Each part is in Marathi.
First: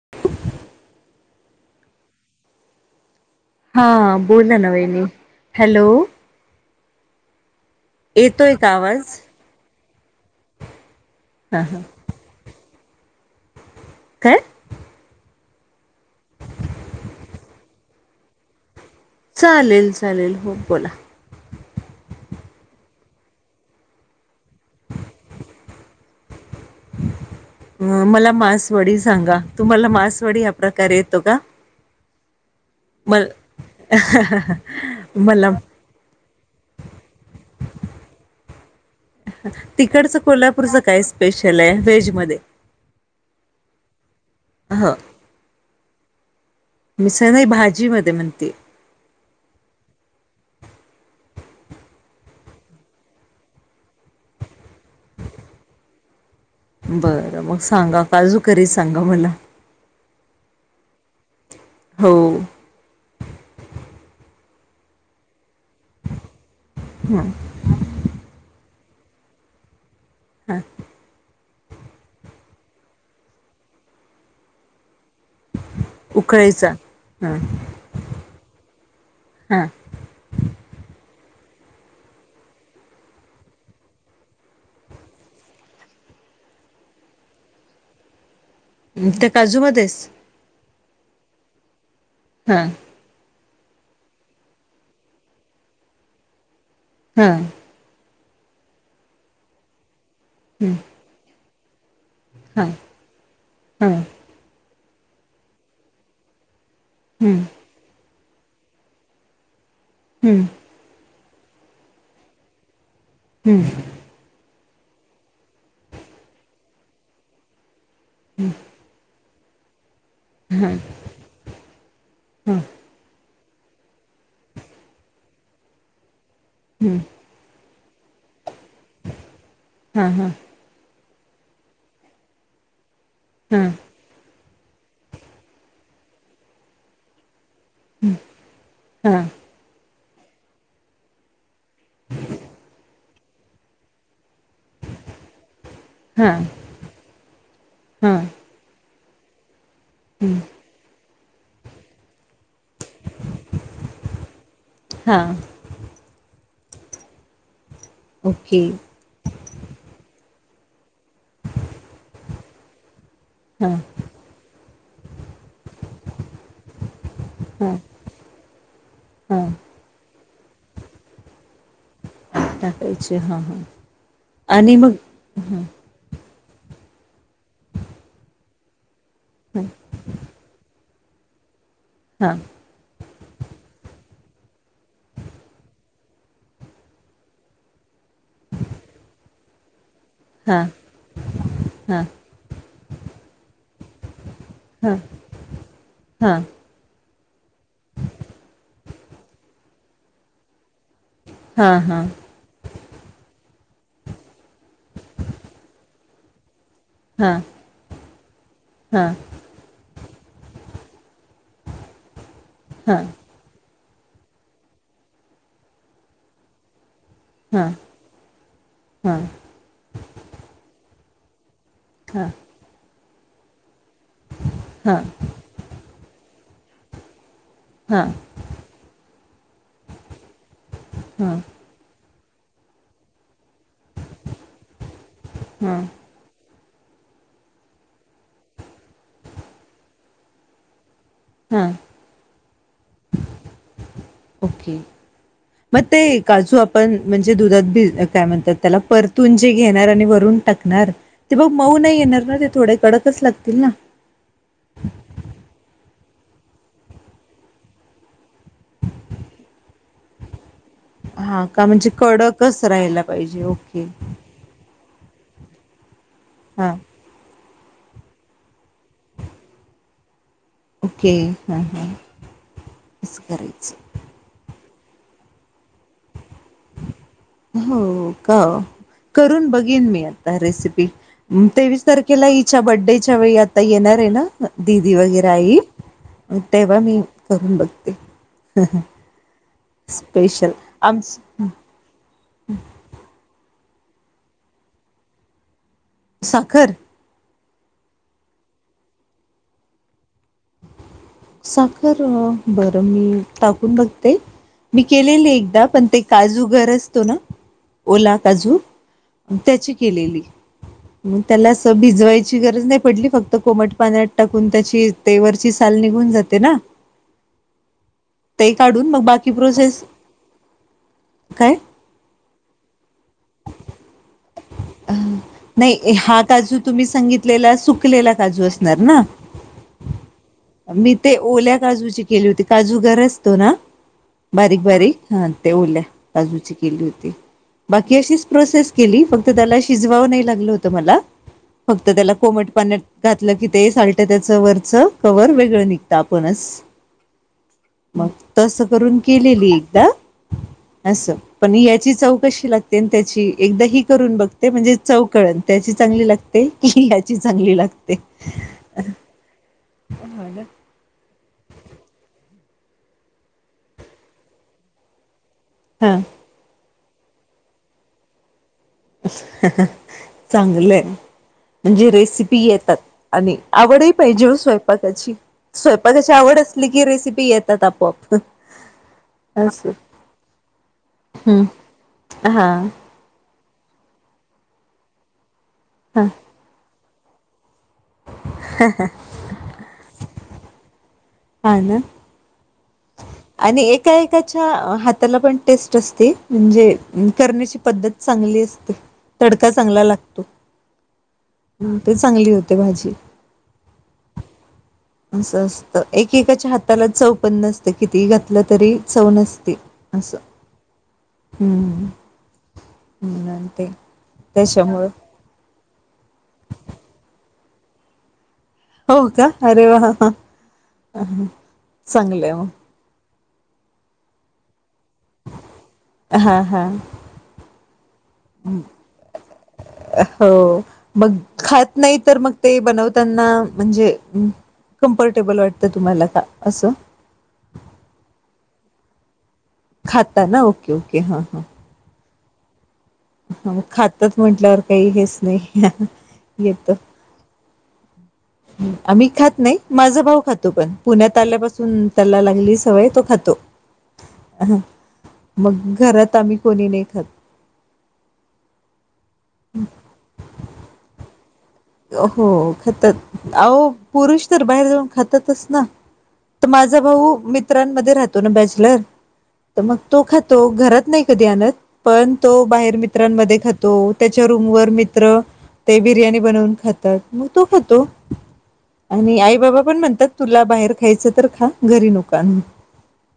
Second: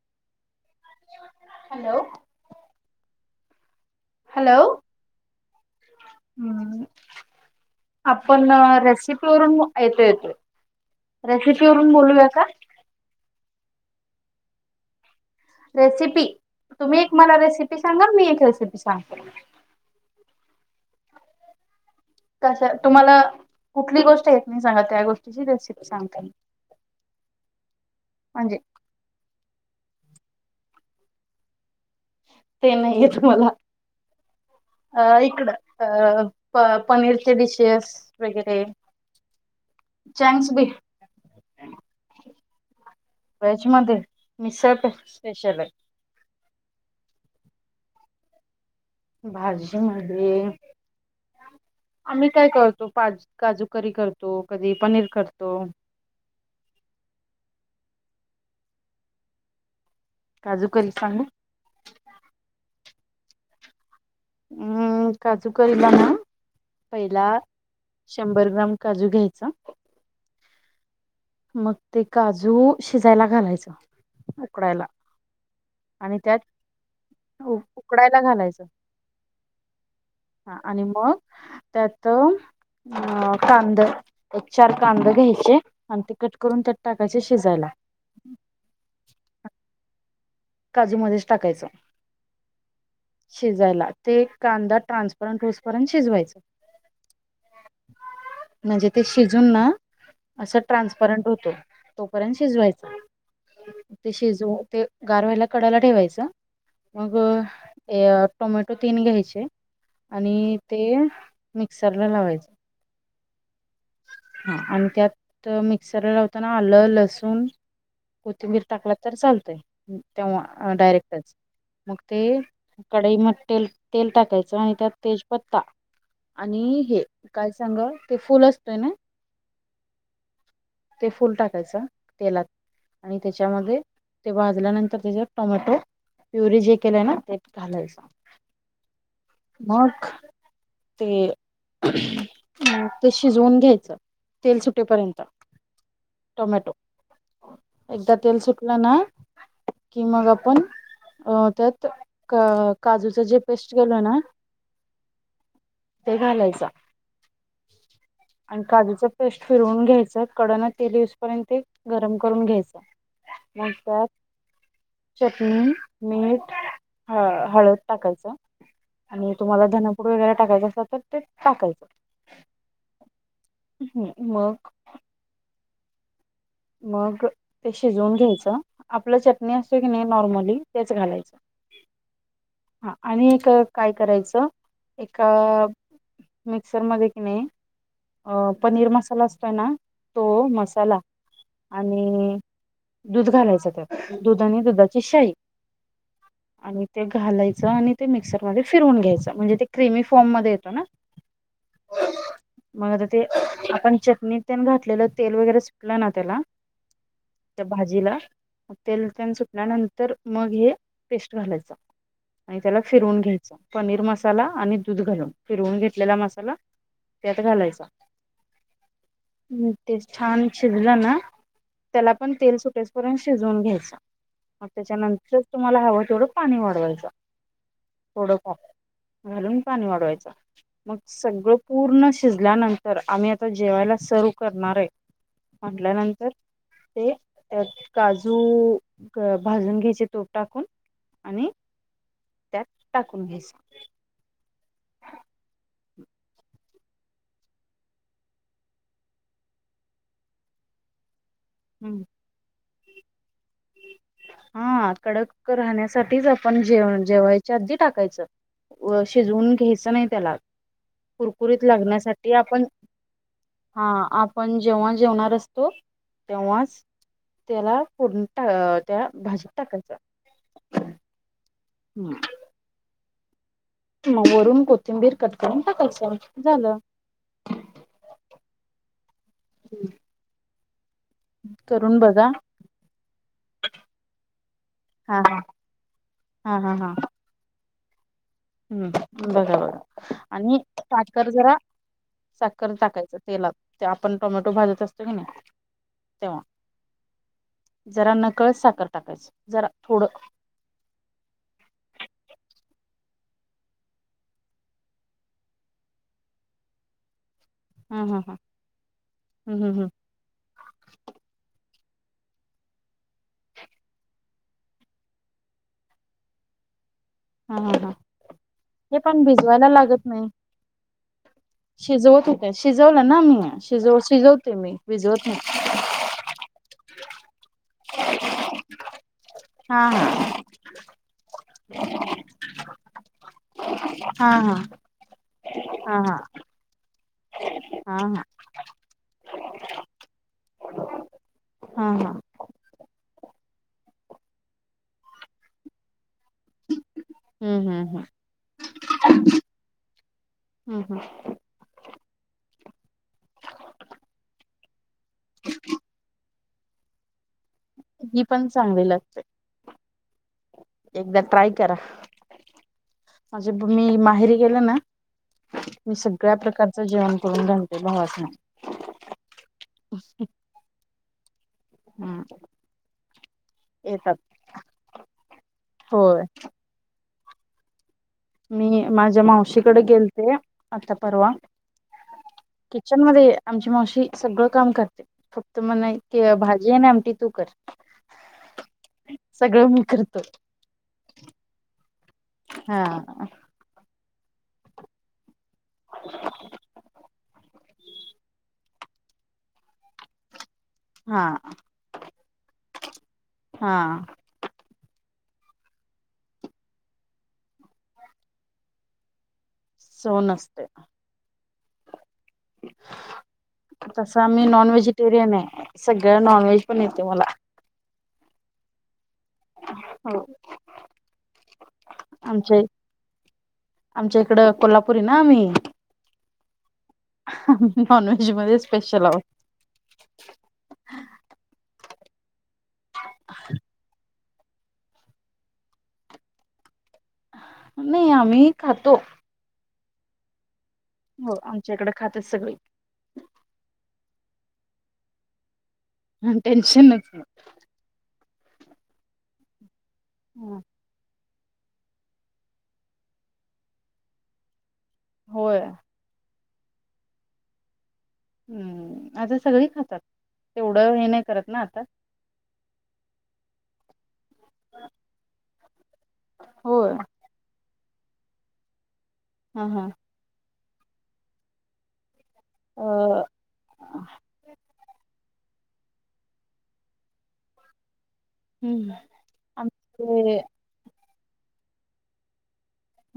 [inaudible] हॅलो हा बोलला न वाहिनी हॅलो हम् आपण येतोय का आवाज रेसिपी वरून येतो येतोय हा रेसिपी हा वरून बोलूया का काय रेसिपी तुम्ही एक मला रेसिपी सांगा मी एक रेसिपी सांगते चालेल चालेल हो बोला कशा तुम्हाला कुठली गोष्ट येत नाही सांगा त्या गोष्टीची रेसिपी सांगता म अ मला मांसवडी सांगा तुम्हाला मसवाडी आप प्रकार येतो का ते नाही आहे मल तुम्हाला अ मला इकडं पनीरचे डिशेस वगैरे तिकडचं चँक्स बी कोल्हापूरच काय स्पेशल आहे व्हेज मध्ये वेज मध्ये मिसळ ह स्पेशल आहे मिसळ नाहीई भाजी मध्ये म्हणते भाजी आम्ही काय करतो पाज काजुकरी करतो कधी पनीर करतो बरं मग सांगा काजू करी सांगा मला काजूकरी सांगू हो हम् का कळला ना ह पहिला शंभर ग्राम काजू घ्यायचा हा मग ते काजू शिजायला घालायचं उकडायला आणि त्यात उकळायचा हा उकडायला घालायचं हा हा आणि मग त्यात अ कांदा एक चार कांद घ्यायचे आण ते कट करून त्यात टाकाचे शिजायला त्या काजूमध्ध्येच काजूमध्येच टाकायचं हा. शिजायला ते कांदा ट्रान्सपरंट रूस परंट शिजवायच ह म्हणजे ते शिजून ना, असं ट्रान्सपरंट होतो. तोपर्यंत हा शिजवायचा हां ते शिजवू ते गार व्हायला कडायला ठेवायचं मग हं यात टोमॅटो तीन घ्यायचे. हं आणि ते मिक्सर ला लावायचं. हम्म. हा आणि त्यात मिक्सरला लावताना आलं लसूण कोथिंबीर टाकला तर चाल ते तेव्हा अ डायरेक्टच मग ते हां कडई तेल तेल टाकायचं आणि त्यात तेजपत्ता. आणि हं हे काय सांग ते फुलच त न हा हा ते फुल टाकायचं तेलात आणि हां त्याच्यामध्ये ते वा गेल्या नंतर त्यात टमॅटो प्युरी जे केल ना. लायच हां मग ते ते शिजवून घ्यायचं तेल सुटेपर्यंत हां टोमॅटो एकदा हां तेल सुटलं ना, कि मग हं अपण अ त्यात क काजूच जे पेस्ट केल ना, हां ते घालायच. ओके आणि काजूच पेस्ट फिरवून घ्यायचं. कडना ते दिसपर्यंत ते गरम करून घ्यायचं. हां मासात चटणी मीठ ह हां हळद टाकायचं आणि हां तुम्हाला धनपूड वगैरे टाकायच असल तर ते टाकायचं. अच्छा हा हा आणि मग हम मग ते शिजवून घ्यायचं आपलं चटणी असे की नाही नॉर्मली तेच घालायचं. हा हा आणि एक काय करायचं एका मिक्सरमध्येध्ये कि नाही पनीर मसाला असतोय ना तो हां मसाला हां आणि दूध घालायच ते दुध आणि हां दुधाची शाही हां आणि ते घालायचं. आणि ते मिक्सरमध्येध्ये फिरवून घ्यायचं. म्हणजे ते क्र्रीमी फॉर्म मध्ये येतो ना हा हा मग आता ते आपण चटणीत प घातलेलं तेल वगैरे टलं ना त्याला हां त्या भाजीला हां तेल हां त्यान सुटल्यानंतर मग हे पेस्ट घालायच आणि त्याला हां फिरवून घ्यायचा पनीर मसाला आणि दूध घालून फिरवून घेतलेला मसाला त्यात घालायचा हां ते छान शिजलं ना त्याला हां हां पण तेल सुटेसपर्यंत शिजवून घ्यायचं मग हां त्याच्यानंतरच तुम्हाला हवं तेवढं पाणी वाढवायचं हां थोडं का घालून पाणी वाढवायच मग हां सगळं पूर्ण शिजल्यानंतर आम्ही आता जेवायला सर्व करणार आहे हां म्हटल्यानंतर ते काजू भाजून घ्यायचे तोप टाकून आणि हा त्यात टाकून घेस ओके मग ते काजू आपण म्हणजे दुधाती काय म्हणतात त्याला परतून जे घेणार आणि वरून टाकणार ते बग मऊ नाही येणार ना ते थोडं कडकच लाग हा कडक राहण्यास साठीच आपण जेव जेवायच्या आधी टाकायचं शिजवून घ्यायचं नाही त्याला हा कुरकुरीत का म्हणजे लागण्यासाठी कडकच आपण राहायला पाहिजे ओके हा आपण जेव्हा जेवणार असतो हा तेवाज त्याला प त्या भाजीत टाकायचं ओके हम हां तस करायच मग वरून कोथिंबीर कट करून टाकायचं झालं. हो का करून बघेन मी आता रेसिपी ह तेवीस करून बघा तारखेला हिच्या बर्डेच्या वेळी आता येणार आहे ना ददी हा वगैरे हा आई हा हा तेव्हा हा मी करून बघ ते हम्म बघाव आणि आमच साखर जरा साखर टाकायचा तेलात ते आपण टोमॅटो भाजत असतो की नाही तेव्हा साखर जरा नकळत साखर टाकायच जरा थोडं साखर बरं मी टाकून बघते मी केलेले एकदा पण ते काजू घर असतो ना हा ओला हा हा काजू हम्म त्याची हम्म केलेली मग त्यालाच भिजवायची गरज नाही पडली फक्त कोमट पाण्यात टाकून त्याची ते वरची साल निघून जाते ना हा ह ह. ते काढून हे मग पण बाकी भिजवायला प्रोसेस लागत नाही काय शिजवत होते, शिजवलं ना मी. हा शिजव शिजवते मी भिजवत नाही हा काजू तुम्ही सांगितलेला सु सुकलेला काजू असणार ना, हा मी ते ओल्या काजूची केली होती काजू गर असतो ना हा हा बारीक बारीक हा ते ओल्या हा हा काजूची केली होती होती. बाकी हा हा अशीच प्रोसेस केली फक्त तर त्याला शिजवावं नाही लागलं होत मला, फक्त हा हा त्याला कोमट पाण्यात घातलं की ते सालट त्याच वरचं कवर वेगळं निघत हम्म हम्म हम्म म तस करून केलेली एकदा हम्म हम्म अस पण या चौव कशी लागते त्याची एकदा ही करून बघते म्हणजे चौव कळल त्याची चांगली लागते, की याची चांगली लागते. ही पण चांगली लागते. ह ना. एकदा ट्राय करा, माझे मी माहेरी गेले ना मी हा सगळ्या प्रकार जेवण करून घणते भावाच नाही चांगलंय म्हणजे हम्म रेसिपी येतात आणि आवड ही येतात पाहिजे स्वयंपाकाची स्वयंपाकाची होय आवड असली की रेसिपी पी येतात आपोआप मी माझ्या असं मावशीकडे गेलते आता परवा हम्म हा किचन मध्ये आमची मावशी सगळं काम करते फक्त तुमी हा म्हणा भाजी आहे ती तू कर. सगळं म करत. ह [inaudible] ह ना. हा. त्याच्या हाताला पण टेस्ट असते म्हणजे करण्याची पद्धत चांगली असते. तडका चांगला लागतो. हा ते चांगली होते भाजी. हा असं असतं एकेकाच्या हाताला चौव पण नसते किती घातलं तरी चौव नसते. चौव असं नसते. हम्म. ते तस मी नॉन त्याच्यामुळं वहेजिटेरियन आहे सगळं... नॉन व्हेज पण येते मला. हो का अरे वा हो चांगलं मग... आमच्या आमच्या इकड कोल्हापूर... हा हा आम्ही नॉनव्हेज मध्ये स्पेशल आहोत. हो मग ख... नाही तर मग... ते बनवताना म्हणजे... कम्फर्टेबल वाटतं तुम्हाला का असं... नाही आम्ही खातो. खात ना... क्यओके हां हो हां. आमच्या इकडे खातात सगळी.. ह मग खातात म्हटल्यावर काही हेच नाही. ह येत टेनशन नच. आम्ही खात नाही. माझं भाऊ खातो ह पण पुण्यात.. त्याल्यापासून त्याला लागली सवय तो खातो ह... होय. मग घरात आम्ही... कोणी लेखात.. ह [inaudible] आता सगळी खातात तेवढं ये नाही. करत ना आता. हो खत आ... पुरष बाहेर जाऊन खातात ना, तर माझा होय भाऊ मित्रांमध्ये राह ो ना बॅचलर तर हा मग हा. तो खातो. घरात नाही कधी आणत, पण तो बाहेर अ मित्रांमध्ये खातो. त्याच्या रूम वर मित्र ते बिर्याणी बनून खातात, मग तो खातो. हम्म आणि आई बाबा पण म्हणतात, आमचे तुला बाहेर खायचं तर खा घरी नको आनु.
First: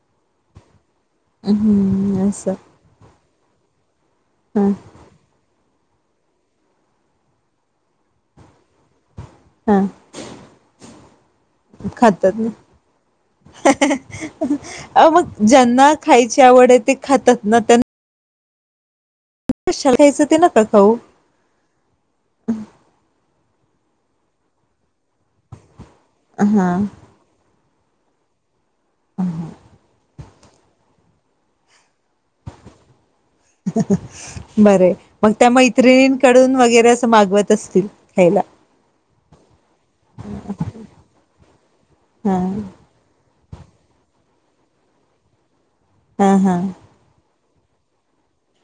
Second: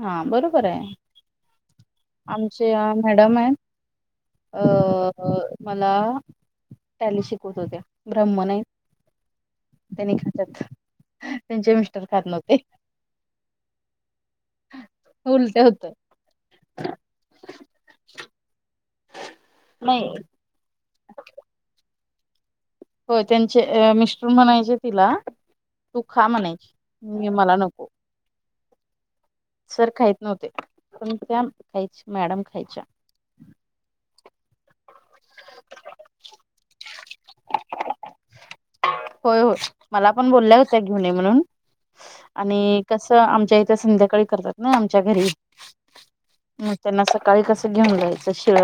हा बरोबर आहे. हम्म असं आमच्या मॅडम आहेत अ हा अ मला टॅली शिकवत होत्या ब्रह्मण हाईत. हा त्यांनी खातात, त्यांचे मिस्टर खात खातात ना नव्हते. अ मग उलट होत. ज्यांना खायची आवड आहे, ते खातात ना त्यांना कशाला नाही घ्यायचं ते [unintelligible] हो हम्. हो. त्यांचे मिस्टर म्हणायचे तिला तु खा हा म्हणाचे! मी मला नको. हम. सर खायत नव्हते, पण त्या खायच्या मॅडम खायच्या. बरे! मग त्या मैत्रिणींकडून वगैरे असं मागवत असतील ख्यायला? होय होय मला पण बोलल्या होत्या घेऊन ये म्हणून, हा आणि कस आमच्या इ संध्याकाळी करतात ना आमच्या घरी. ह ह. काळी कसं घेऊन जायचं शिळ.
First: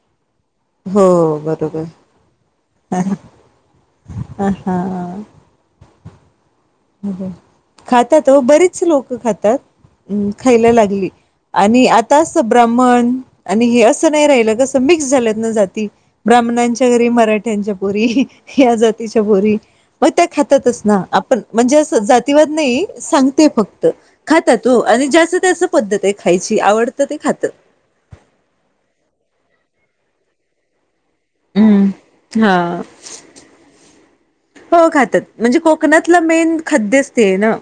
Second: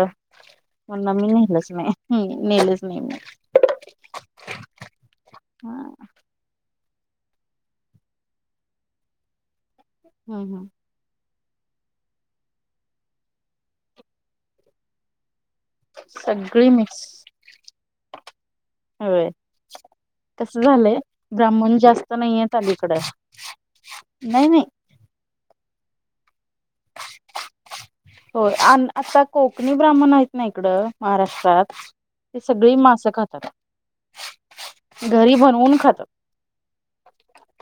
हो म्हणून आम्ही नेलंच बरोबर नाही हम्म नेलंच नाही मग हा हा. अ खातात ओ! बरीच लोक खातात. हम् हम्म खायला लागली. आणि आता असं ब्राह्मण आणि हे असं नाही राहिलं, कसं मिक्स झाल्यात ना जात सगळी ब्राहमणांच्या मिक्स घरी मराठ्यांच्या पोरी या जातीच्या होय पोरी मग त्या कसं खातातच झालंय ना. आपण ब्राह्मण म्हणजे अस जास्त जातीवाद नाहीयेत नाही, अलीकडं सांगते फक्त, नाही नाही खातात हो आणि ज्याचं त्याचं पद्धत खायची, आवडत ते खातं होय आण आता कोकणी ब्राह्मण आहेत ना इकडं महाराष्ट्रात हम् ते हा सगळी मासं खातात हो खातात घरी म्हणजे बनवून खातात कोकणातला मेन खाद्यच ते ना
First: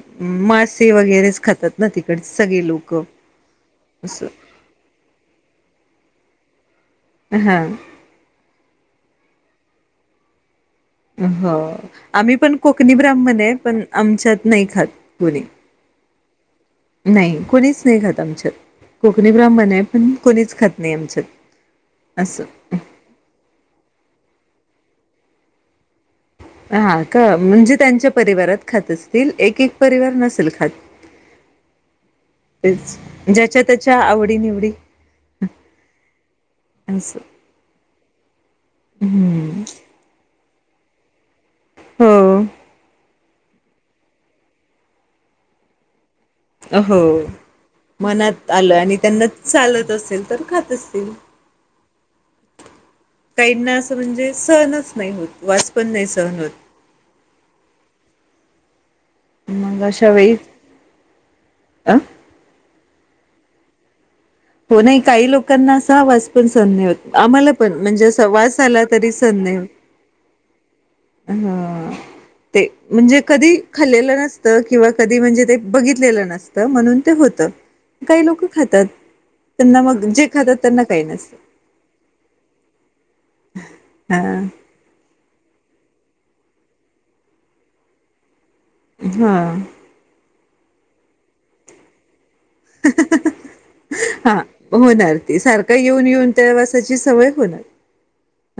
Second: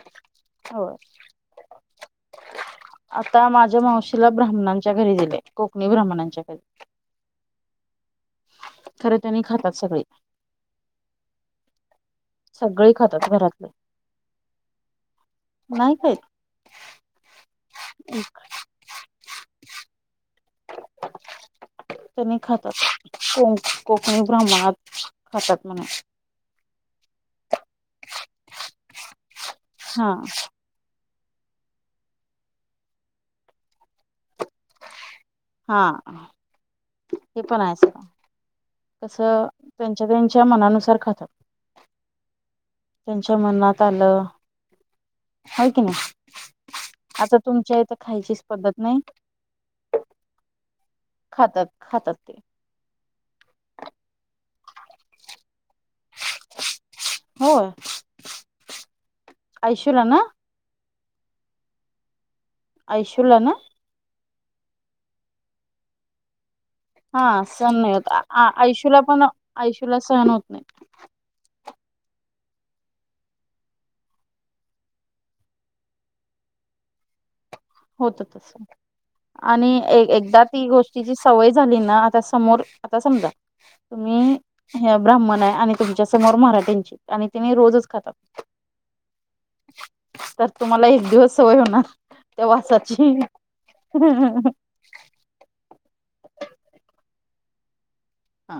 मासे होय वगैरेच खातात ना तिकड सगळे लोक आता माझ्या मावशीला ब्राह्मणांच्या घरी दिले कोकणी ब्राह्मणांच्याकडे हम् खर कणी खातात सगळे हो आम्ही पण कोकणी खातात ब्राह्मण आहे घरातले पण आमच्यात नाही खात कोणी. नाही खात नाही, कोणीच नाही खात आमच्यात. कोकणी ब्राह्मण आहे पण कोणीच तज्ञांच त्यांनी असं खातात को कोकणी ब्राह्मणात, खातात म्हणे हा का, म्हणजे त्यांच्या परिवारात खात असतील एक एक हा परिवार नसेल खात. तेच ज्याच्या त्याच्या आवडी निवडी हा, असं ते पण आहेच कस हम्म त्यांच्या त्यांच्या मनान सारखाच हो त्यांच्या मनात आलं, आहे की नाही अ हो आता तुमच्या इथं खायचीच मनात आलं पद्धत आणि नाही त्यांना चालत असेल तर खात असतील खातात खातात ते काहींना असं म्हणजे सहनच नाही होत वास पण नाही सहन होत होय आयशूला मगाशा ना वेळी का? ऐशुला ना? हो नाही, काही लोकांना असा वास पण सहन नाही होत. हा आम्हाला पण सहन नाही म्हणजे होत वास आला आयशूला तरी पण सहन नाही होत आयशूला सहन होत नाही हा ते म्हणजे कधी खाल्लेलं नसतं किंवा कधी म्हणजे ते बघितलेलं नसतं म्हणून ते होतं होत काही लोक तस खातात. आणि त्यांना मग एक जे एकदा खातात ती त्यांना काही गोष्टीची नसतं सवय झाली ना आता समोर आता समजा तुम्ही हा हे आता मलाही आणी तुमच्यासमोर मराठ्यांची आम्ही किनई रोजच खातात हा तर तुम्हाला एक दिवस सवय होणार त्या वासाची हा हम्म होणार, ती सारखा येऊन येऊन, त्या वासाची सवय ह [unintelligible]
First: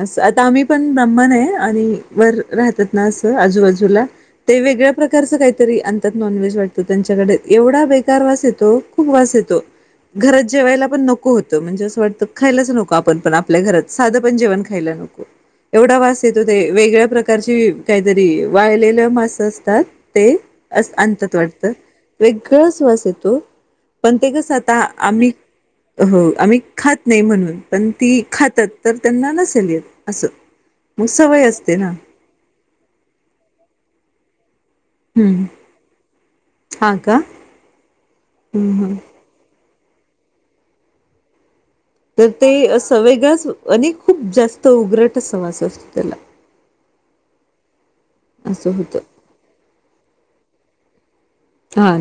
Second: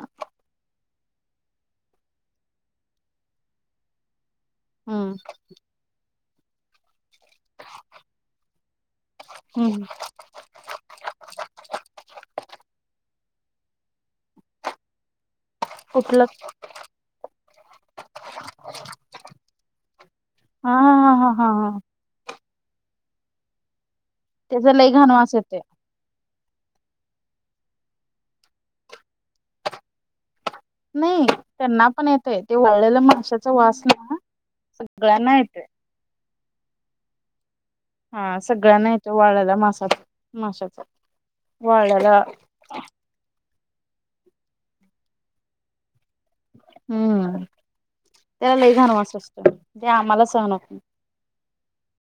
असं आता आम्ही पण दमानं आहे आणि वर राहतात ना असं आजूबाजूला ते वेगळ्या प्रकारचं काहीतरी नॉनव्हेज वाटतं त्यांच्याकडे एवढा बेकार वास येतो खूप वास येतो हम्म घरात जेवायला पण नको होतं म्हणजे असं वाटतं खायलाच नको आपण आपल आपल्या घरात साधं पण जेवण खायला नको एवढा वास कुठलं येतो ते वेगळ्या प्रकारची काहीतरी वाळलेल्या मासे असतात ते हा हा हा आणतात हा वाटत हा वे किळस वास येतो पण ते कसं त्याचा आता लई घाण आम्ही वास येतोय हो आम्ही खात नाही, म्हणून पण ती खातात तर त्यांना नसे ल [unintelligible] असं नाही असते त्यांना ना पण येतय ते वळलेलं माशाच वासलं सगळ्यांना हम्म येतोय. हा का? हा हम्म सगळ्यांना हम्म येतो वाळ्याला मास [unintelligible] माशाच तर ते असं वेगळंच आणि खूप जास्त उग्रट असा वास असतो त्याला हम्म त्याला लई असं घाण होतं वास आसतो ते आम्हाला सहन होत नाही. हाय